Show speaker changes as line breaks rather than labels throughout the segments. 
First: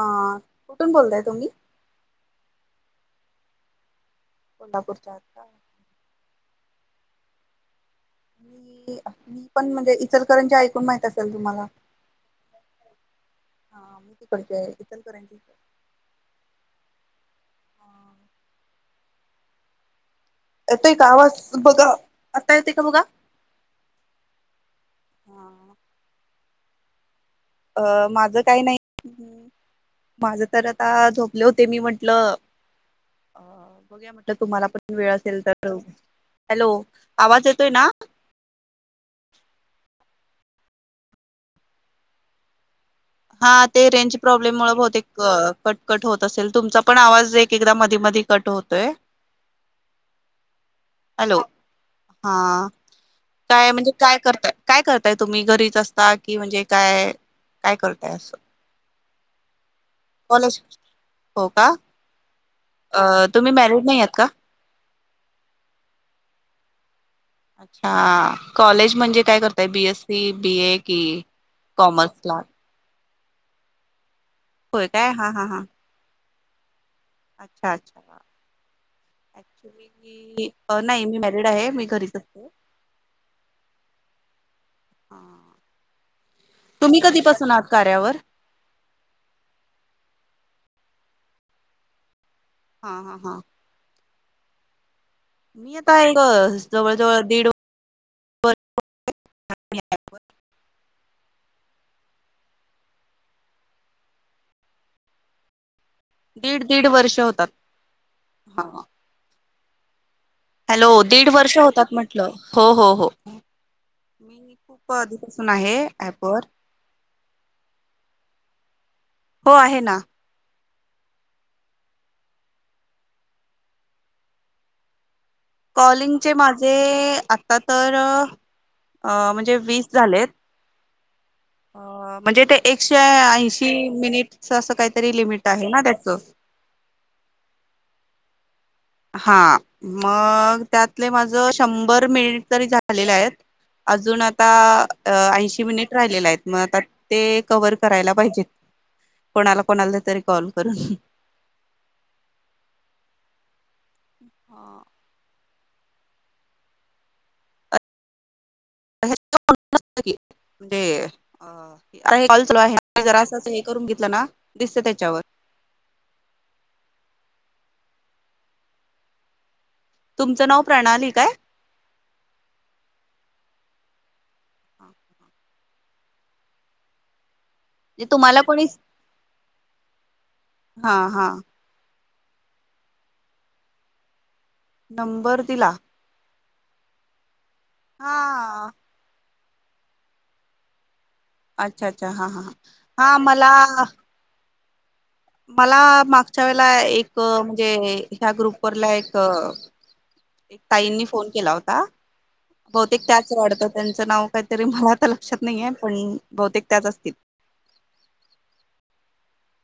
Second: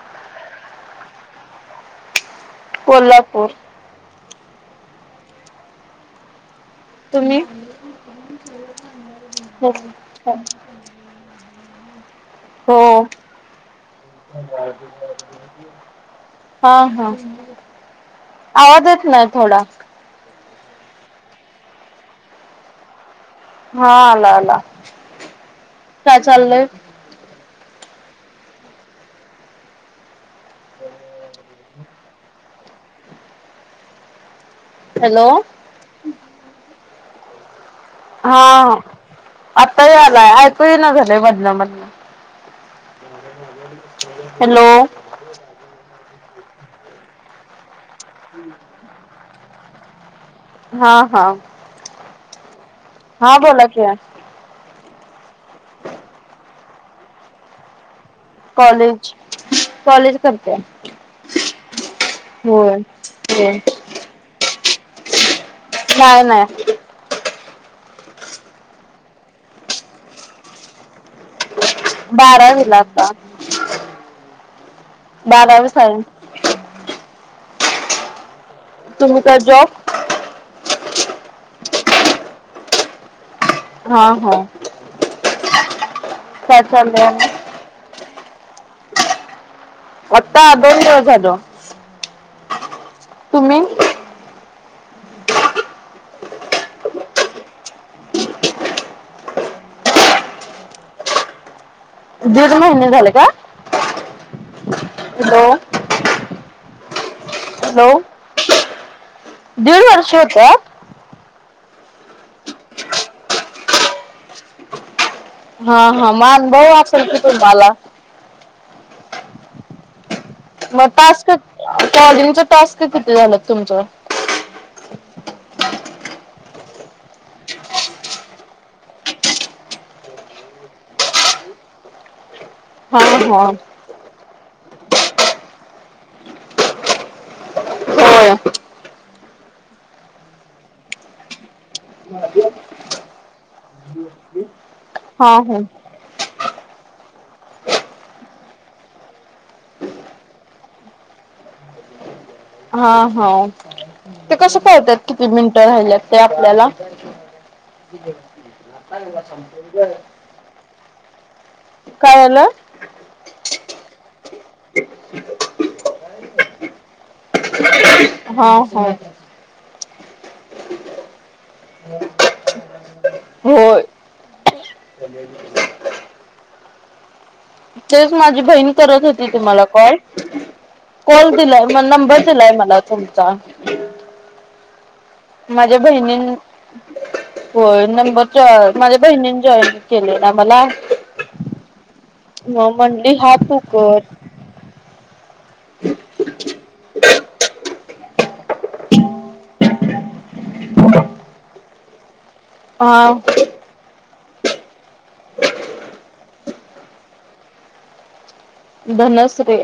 ह कुठून बोलताय तुम्ही?
कोल्हापूर,
कोल्हापूर चे आहात का?
तुम्ही
मी मी
[unintelligible]
पण
हो
म्हणजे इचलकरंजी
[unintelligible]
ऐकून माहित असेल तुम्हाला.
हो,
हा मी तिकडची आहे इचलकरंजी.
[unintelligible] हा, हा [unintelligible] आवाज येत नाही थोडा,
येतोय का आवाज बघा आता येतोय का बघा,
हा आला आला, काय चाललंय.
अ माझं काही नाही. माझ तर आता झोपले होते, मी म्हंटलं अ बघू या म्हटलं, तुम्हाला पण वेळ
हॅलो
असेल तर, हॅलो! आवाज येतोय ना?
आताही आलाय ऐकूही ना, झालंय मदन, मदन,
हा ते रेंज प्रॉब्लेम मुळ बहतेक कट, कट होत असेल, तुमचा पण आवाज एक एकदा मधी मध कट होतोय.
हा हा
हॅलो? [unintelligible] हां
हा बोला
काय
कि
म्हणजे काय करताय, काय करताय तुम्ही, घरीच असता कि म्हणजे काय काय करताय असं
कॉलेज कॉलेज करते
हो का
होय
अ तुम्ही
होय
मॅरिड नाही आहात का
नाही नाही
अच्छा कॉलेज म्हणजे काय करताय बीएससी बीए की
बारावी ला आहै आता
होय काय हा हा हा
ह [inaudible]
अच्छा अच्छा
तुम्ही काय जॉब
नाही मी मॅरिड आहे मी घरीच असतेो
हा हा काय
तुम्ही
चाललंय
कधीपसून आहात कार्यावर
होता दोन दिवस झालं
हा हा हा मी आता एक जवळ जवळ दीड
दीड महिने झालं का हॅलो
दीड दीड वर्ष होतात
हॅलो
हा
दीड वर्ष हो
हॅलो दीड वर्ष होतात म्हटलं हो हो हो मी खूप आहे
हा हा
ऍपवर
मान बहऊ असेल कि तु मला
हो आहे ना
मग टास्क टॉलिंगच टास्क किती झालं तुमचं
कॉलिंगचे माझे आता तर अ म्हणजे वीस झालेत. अ म्हणजे ते एकशे
हा हा
ऐंशी मिनिट असं काही तरी लिमिट आहे ना त्याच
हो
हा मग त्यातले माझ शंभर मिनिट तरी झालेले आहेत. अजून आता
हा हा
ऐंशी मिनिट राहिलेले आहेत. मग आता ते कव्हर करायला पाहिजेत. कोणाला कोणाल तरी कॉल करून.
हा हा ते कसं पाहतात किती मिनिटे. राहले ते आपल्याला [inaudible]
अ, [inaudible]
काय आलं
त हे करून घेतलं ना दिसत त्याच्यावर
हा हो
तुमचं नाव प्रणाली काय
हो
म्हणजे
[inaudible] तेच माझी
तुम्हाला कोणी
बहिण करत होती तुम्हाला कॉल
हा हा
कॉल दिलाय मग नंबर दिलाय लाय मला तुमचा
नंबर दिला
माझ्या बहिणी व नंबर
हा
चार माझ्या बहिणी जॉईन केले ना मला
अच्छा अच्छा हा हा
मग म्हणली
हा मला
तू कर
मला मागच्या वेळला एक म्हणजे ह्या ग्रुप वरला एक एक ताईंनी फोन केला होता बहुतेक
हा
त्याच वाडत त्यांचं नाव काहीतरी मला आ तर लक्षात नाहीये पण बहुतेक त्याच असतील.
धनश्री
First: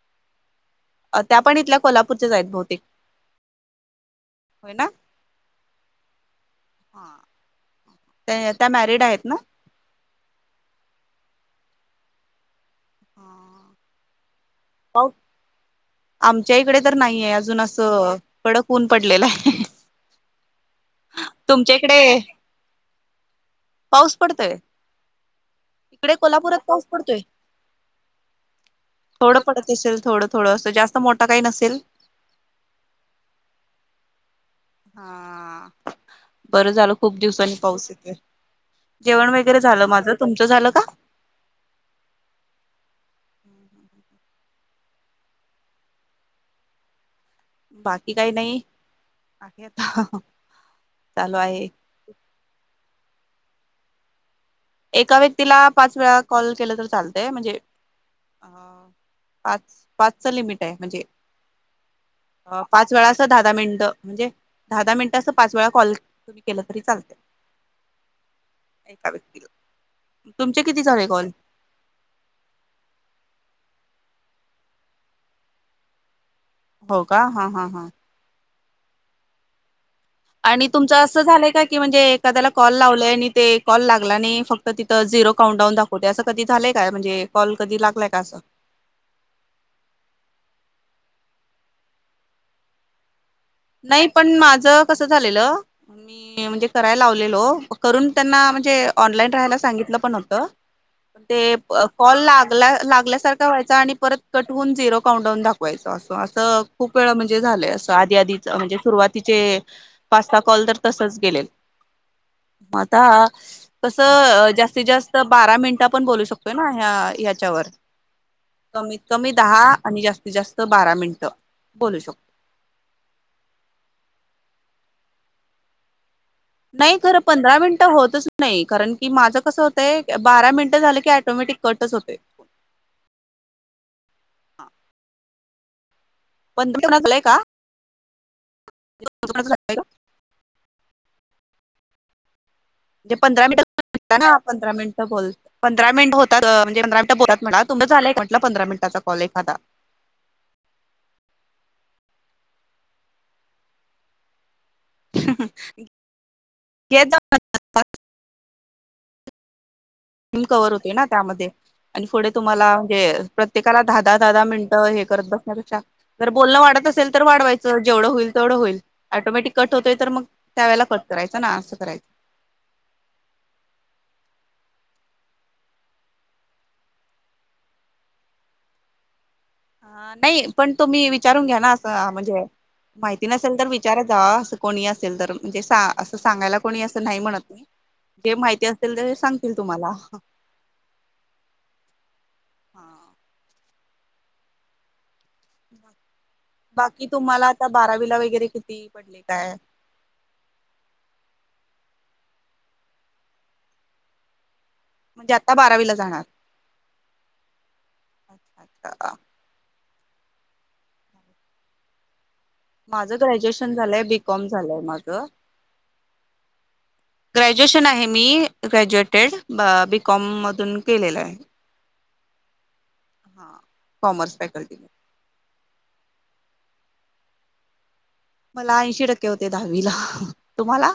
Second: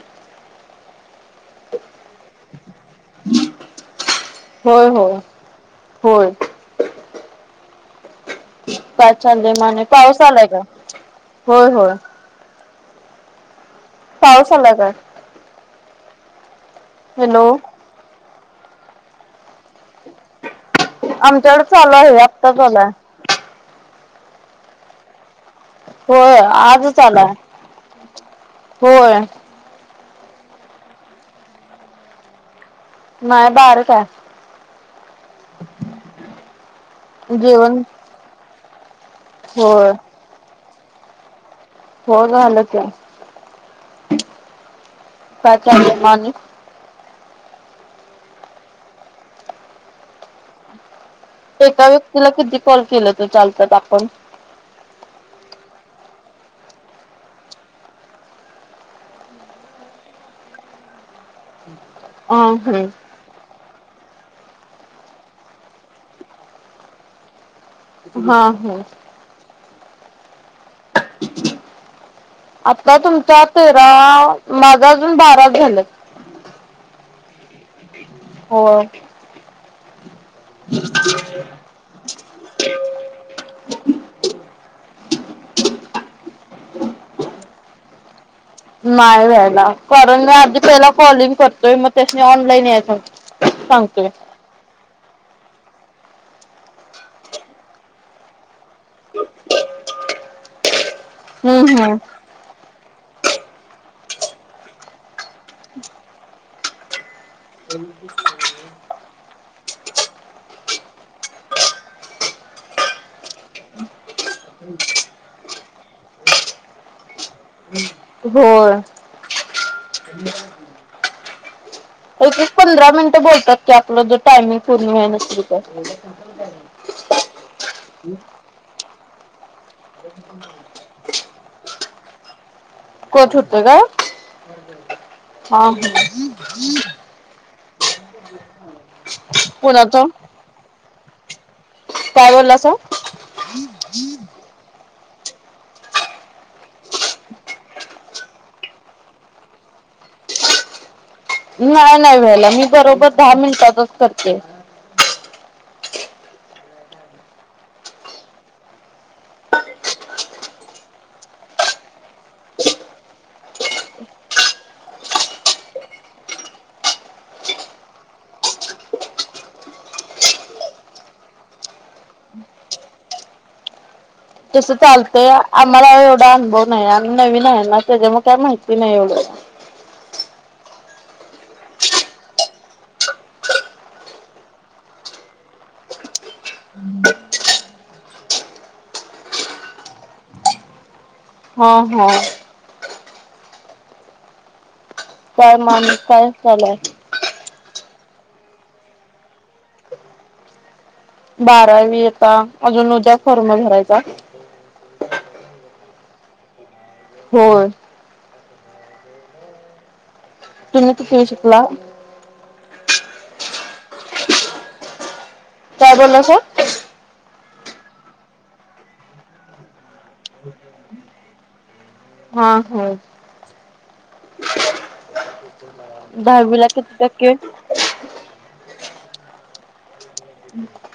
अ त्या पण इथल्या कोल्हापूरच्या आहे बहुतेक.
होय, होय, होय.
हा.
पाचाल देमाने पाऊस आलाय का होय होय.
हा.
पाऊस आला का?
आमच्या इकडे तर नाहीये अजून असं कडक ऊन पडलेलय.
आमच्याकडे चालू आहे आत्ता आलाय.
पाऊस पडतोय. इकडे
होय
कोल्हापुरात पाऊस
आजच
पडतोय,
आलाय होय
थोड पडत असेल थोड. थोडंस जास्त मोठं काही नसेल.
म बार काय.
हा बर झाल. खूप दिवसांनी
जेवण
पाऊस येतोय. जेवण वगैरे झालं
होय
माझं तुमचं झालं का?
हो झाल की, काय चाललं म आणि.
बाकी काही नाही, आणि आता चालू आहे.
एका व्यक्तीला किती कॉल केलं त चालतात. आपण?
एका व्यक्तीला पाच वेळा कॉल केलं तर चालतय. म्हणजे पाच पाचचं लिमिट आहे म्हणजे
हा
पाच वेळा
हम्म
अस दहा दहा मिनटं म्हणजे दहा दहा मिनिट अस पाच वेळा कॉल तुम्ही केलं तरी चालते
हा हम्
एका व्यक्तीला तुमचे किती झाले कॉल
आता तुमचा तेरा मागा अजून बाराच झालं
हो का हा हा हा
हो
आणि तुमचं असं झालंय का की म्हणजे एखाद्याला कॉल लावलंय आणि ते कॉल लागला आणि फक्त तिथं झिरो काउंट डाऊन दाखवते असं कधी झालंय का म्हणजे कॉल कधी लालाय का असं
नाव लिहायला कारण मी आधी पहिला कॉलिंग करतोय मग त्यास म ऑनलाईन यायच...
नाही पण माझ कस झालेलं मी म्हणजे करायला लावलेलो करून त्यांना म्हणजे ऑनलाईन राहायला सांगितलं पण होत ते
हम्म हम्म.
कॉल लाग लागल्यासारख आणि परत कटून झिरो काउंटडाऊन दाखवायच अस अस खूप वेळ म्हज झा आध आ सुरुवातीचे पाचता कॉल तर तसच गेलेल आता कसं जास्तीत जास्त बारा मिनिटा पण बोलू शकतोय ना ह्या याच्यावर
होय
कमीत कमी दहा आणि जास्तीत जास्त बारा मिनट
पंधरा मिनिटं बोलतात की आपलं जो टायमिंग पूर्ण वेन
नाही खरं पंधरा मिनिटं होतच नाही कारण की माझं कसं होत बारा मिनिटं झालं की टोमॅटिक कटच होतते
कोठ होत का हा ह
य का..
कुणाचा काय बोललास तु
म्हणजे पंधरा मिनट पंधरा मिनिट बोल पंरा मिनट होत म्हणजे पंरा मिनिट बोलत म्ह तु् झालंय म्हट पधरा मिनटाचा कॉल एखादा [unintelligible]
नाही नाही व्हायला मी बरोबर दहा मिनिटातच करते
केदा हमकवर होते ना त्यामध्ये आणि पुढे तुम्हाला म्हणजे प्रत्येकाला दहा दहा दहा दहा मिनिटं हे करत बसण्यापेक्षा जर बोलणं वाढत असेल तर वाढवायचं जेवढं होईल तेवढं होईल ऑटोमॅटिक कट होतोय तर मग त्यावेेळेला कट करायच ना असं करायचं
तसं चालतय आम्हाला एवढा अनुभव नाही आणि नवीन आहे ना त्याच्यामुळे काय माहिती नाही एवढं
ह नाही पण तो मी विचारून घ्या ना असं म्हणजे माहिती नसेल तर विचार जा असं कोणी असेल तर म्हणजे असं सांगायला कोणी असं नाही म्हणत मी जे माहिती असेल ते सांगतील तुम्हाला
हा हो
हा
काय मामस कायच झालाय
बाकी तुम्हाला आता बारावीला वगैरे किती पडले काय
बारावी यता अजून उद्या कर्म भरायचा
ती आता बारावीला जाणार
हो
ह हा
तुम्ही कुठे शिकलात
माझं ग्रॅज्युएशन झालंय बीकॉम झालंय माझं..
काय बोललास
ग्रॅज्युएशन आहे मी ग्रॅज्युएटेड बीकॉम मधून केलेलं आहे.
हा होय.
हा कॉमर्स फॅकल्टी.
दहावीला कती टके.
मला ऐंशी टक्के होते दहावीला. तुम्हाला?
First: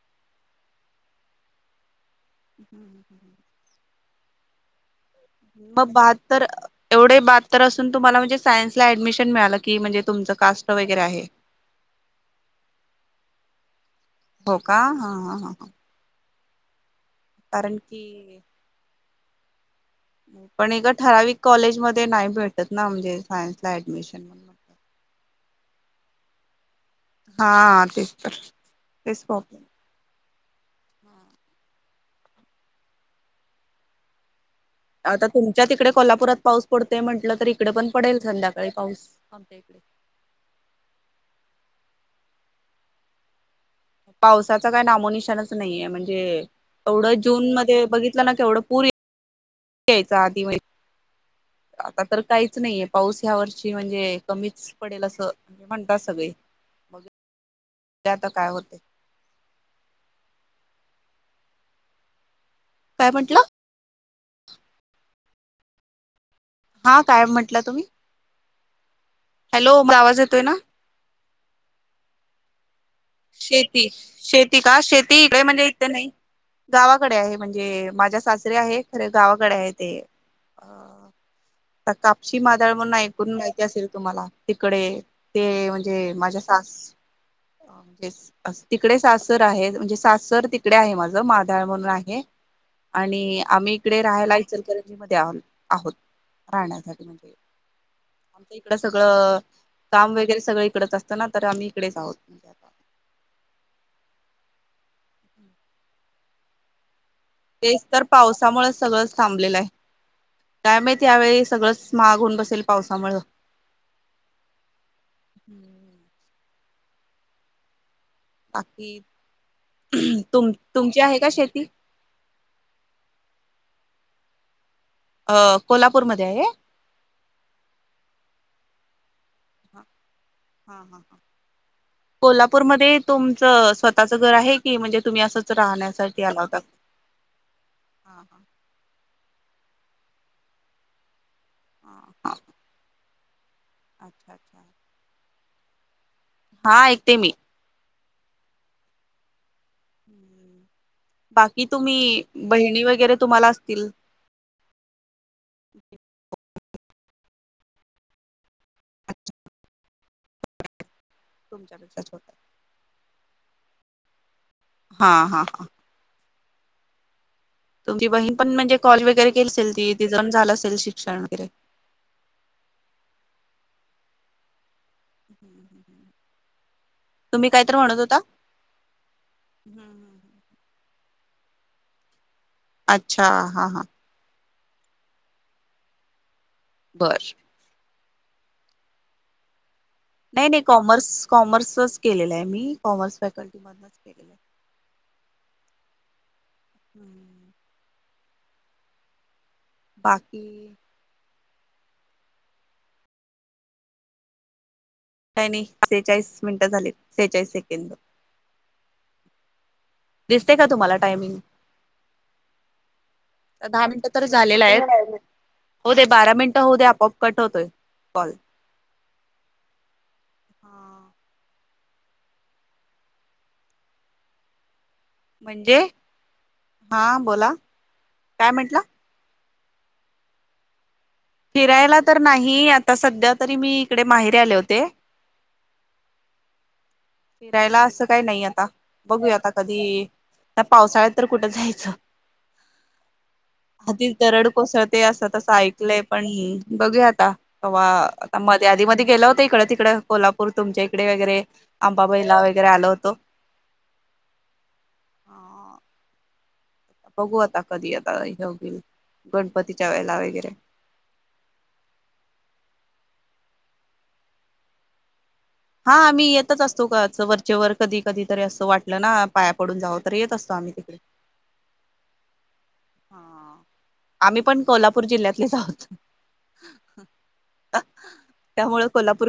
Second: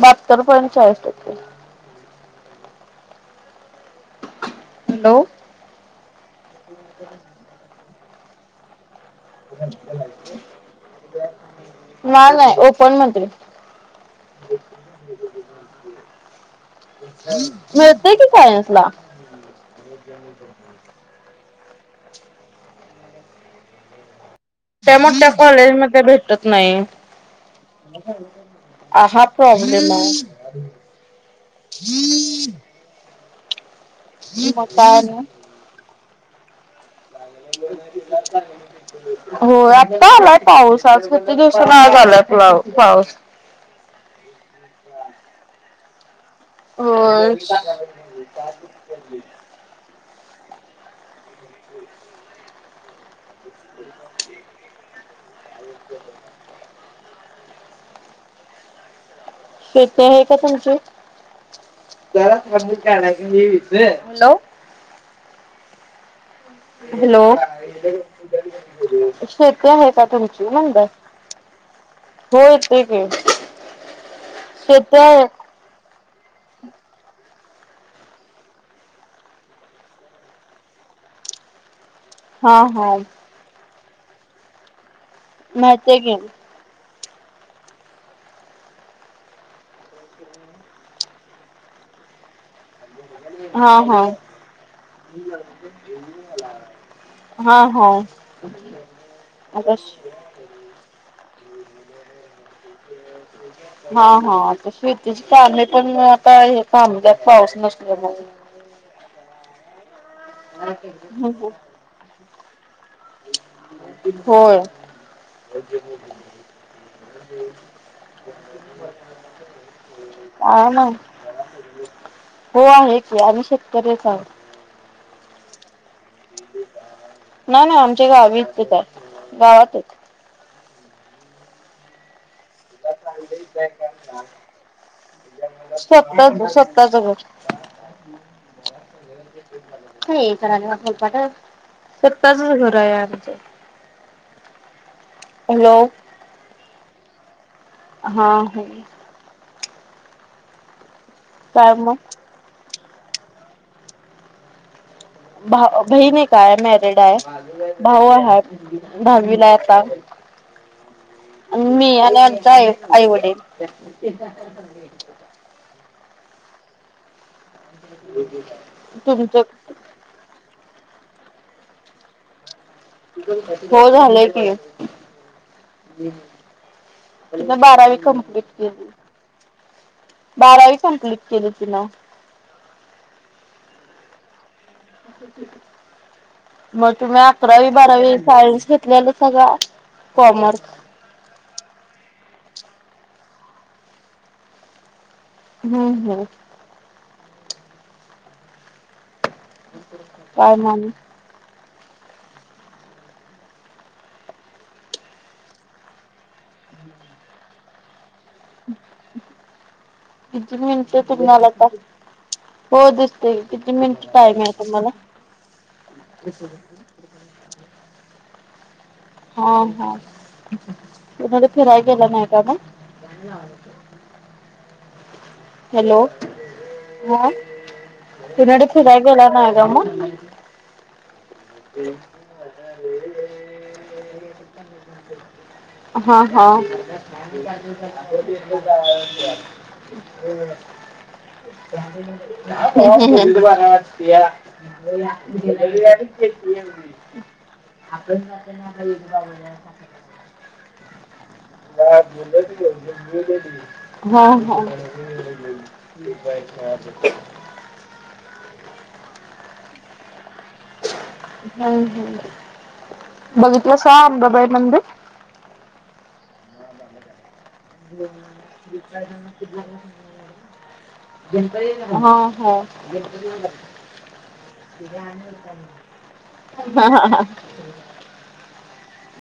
बहाततर पॉइंट चाळीस टक्के.
हम्म ह [inaudible]
हॅलो.
म बाहत्तर एवढे बाहत्तर असून तुम्हाला म्हणजे सायन्सला ऍडमिशन मिळालं की म्हणजे तुमचं कास्ट वगैरे आहे.
ना नाही ओपन म्हंते मी.
हो का? हा हा ह.
मिळते की सायन्सला.
पण एका ठराविक कॉलेज मध्ये नाही भेटत ना म्हणजे सायन्सला ऍडमिशन.
च्या मोठ्या कॉलेजमध्ये भेटत नाही.
हा तेच तर तेच
हा
प्रॉब्लेम
प्रॉब्लेमे. हम्म. [inaudible] ह् [inaudible]
आता तुमच्या तिकडे कोल्हापुरात पाऊस पडतोय म्हटलं तर इकडे पण पडेल संध्याकाळी पाऊस आमच्या
हो
इकडे
आता आला पाऊस आज होते दिवसा आज आलाय पाऊ पाऊस.
पावसाचा काय नामोनिशनच नाहीये म्हणजे, एवढं
होय
जून मध्ये बघितलं ना के एवढं पूर यायचा अतिव्हायच, आता तर काहीच नाहीये पाऊस. त्या वर्षी म्हणजे कमीच पडेल अस म्हणतात सगळे मग बघुया आता काय होते.
शेती आहे का तुमची.
काय म्हटलं
हॅलो.
हा
हॅलो.
काय म्हटलं तुम्ही
शेती
हॅलो
आहे का
आवाज येतोय
तुमची
ना
म्हटले.
शेती शेती का? शेती नाही म्हणजे इथ नाही. गावाकडे आहे म्हणजे माझ्या सासरे आहे खरे गावाकडे आहे ते. अ कापशी
हा
मादळ म्हणून
हा
ऐकून माहिती असेल तुम्हाला, तिकडे ते
माहितीय
म्हणजे
की
माझ्या सास तिकडे सासर आहे म्हणजे सासर तिकडे आहे माझं माधळ म्हणून आहे. आणि
हा
आम्ही इकडे
हा
राहायला इचलकरी मध्ये आो आहोत. राहण्यासाठी
हा हा
इकड सगळं
आता
काम वगैरे सगळं इकडच असत. खर तर आम्ही इकडेच आहोत.
हा हाआता शेतीची चाल्या पण आता हे थांबलयात
तेच तर पावसामुळे सगळंच थांबलेला आहे कायमत त्यावेळी सगळंच महाग होऊून बसेल. पावसामुळं.
होय.
बाकी तुम
काय माहित
तुमची आहे का शेती?
हो आहे की आम्ही शेतकरीच आहोत.
अ कोल्हापूरमध्ये आहे.
ना ना आमच्या गावीचच आहे गावातच
हां हां हां कोल्हापूरमध्येध्ये तुमचं स्वतःचं घर आहे की म्हणजे तुम्ही असंच राहण्यासाठी आला होता.
अच्छा
हा हा
नाही इतर आल्यावर कपाट
हा. हा
स्वतःचं घर आहे आमचे
अच्छा अच्छा.
हलो
हा ऐकते मी
हा ह
बाकी
काय मग
तुम्ही बहिणी वगैरे तुम्हाला असतील?
भा बहीन एक हाय मॅरिड आहे भाऊ हाय दहावीला आहे आता. मी
तुमच्यापेक्षा
आणि
छोट्या.
आमच्या आई वडील
हा हा हा. तुमची बहीण पण म्हणजे कॉल वगैरे
तुमचं
केली असेल ती तिचं पण झालं असेल शि सण वगैरे
हो झालंय की.
[unintelligible] तुम्ही काय तर
बारावी
म्हणत होता?
कप्लीट केली.
हम्म हम्म हम्म.
बारावी पण क्लिक केली तिन.
अच्छा हा हा.
मग
बर
तुम्ही अकरावी बारावी सायन्स घेतल्यालसा का
नाही नाही कॉमर्स कॉमर्सच. केलेलं आहे मी कॉमर्स फॅकल्टी मधूनच केलेलं आहे.
हम्म हम्म.
[inaudible] बाकी
काय मान
काय नाही सेहेचाळीस मिनिटं झाली सेहेचाळीस सेकंद.
[unintelligible]
दिसते का तुम्हाला टायमिंग
हो दिसते किती मिनिट टाइम आहे तुम्हाला
होऊ दे बारा मिनिटं होऊ दे आपआप कट होतोय कॉल.
हा हा.
हा,
फिराय गेला नाही आपण
म्हणजे
हॅलो
हा
कोन
बोला काय
कुराडे
म्हंटला
फिराय गेला नाही. दमून
फिरायला तर नाही आता सध्या तरी मी इकडे माहेरे आले होते.
हा हा.
फिरायला असं काही नाही आता बघूया आता कधी पावसाळ्यात तर कुठं जायचं आधी दरड कोसळते अस. ऐकलंय पण बघूया पूर तुमच्या इकडे वगैरे. आंबाबाईला वगैरे आलो होतो
हा ह.
[unintelligible]
हम्म हम्. बघितलं का अंबाबाई
हा, आम्ही येतच असतो वार त्याच्यावर कधी कधीतरी असं वाटलं ना पाया पडून जाव तर येत असतो आम्ही तिकडे.
हा ह.
हा आम्ही पण कोल्हापूर जिल्ह्यातलेच आहोत
हा हा ह.
त्यामुळे कोल्हापूर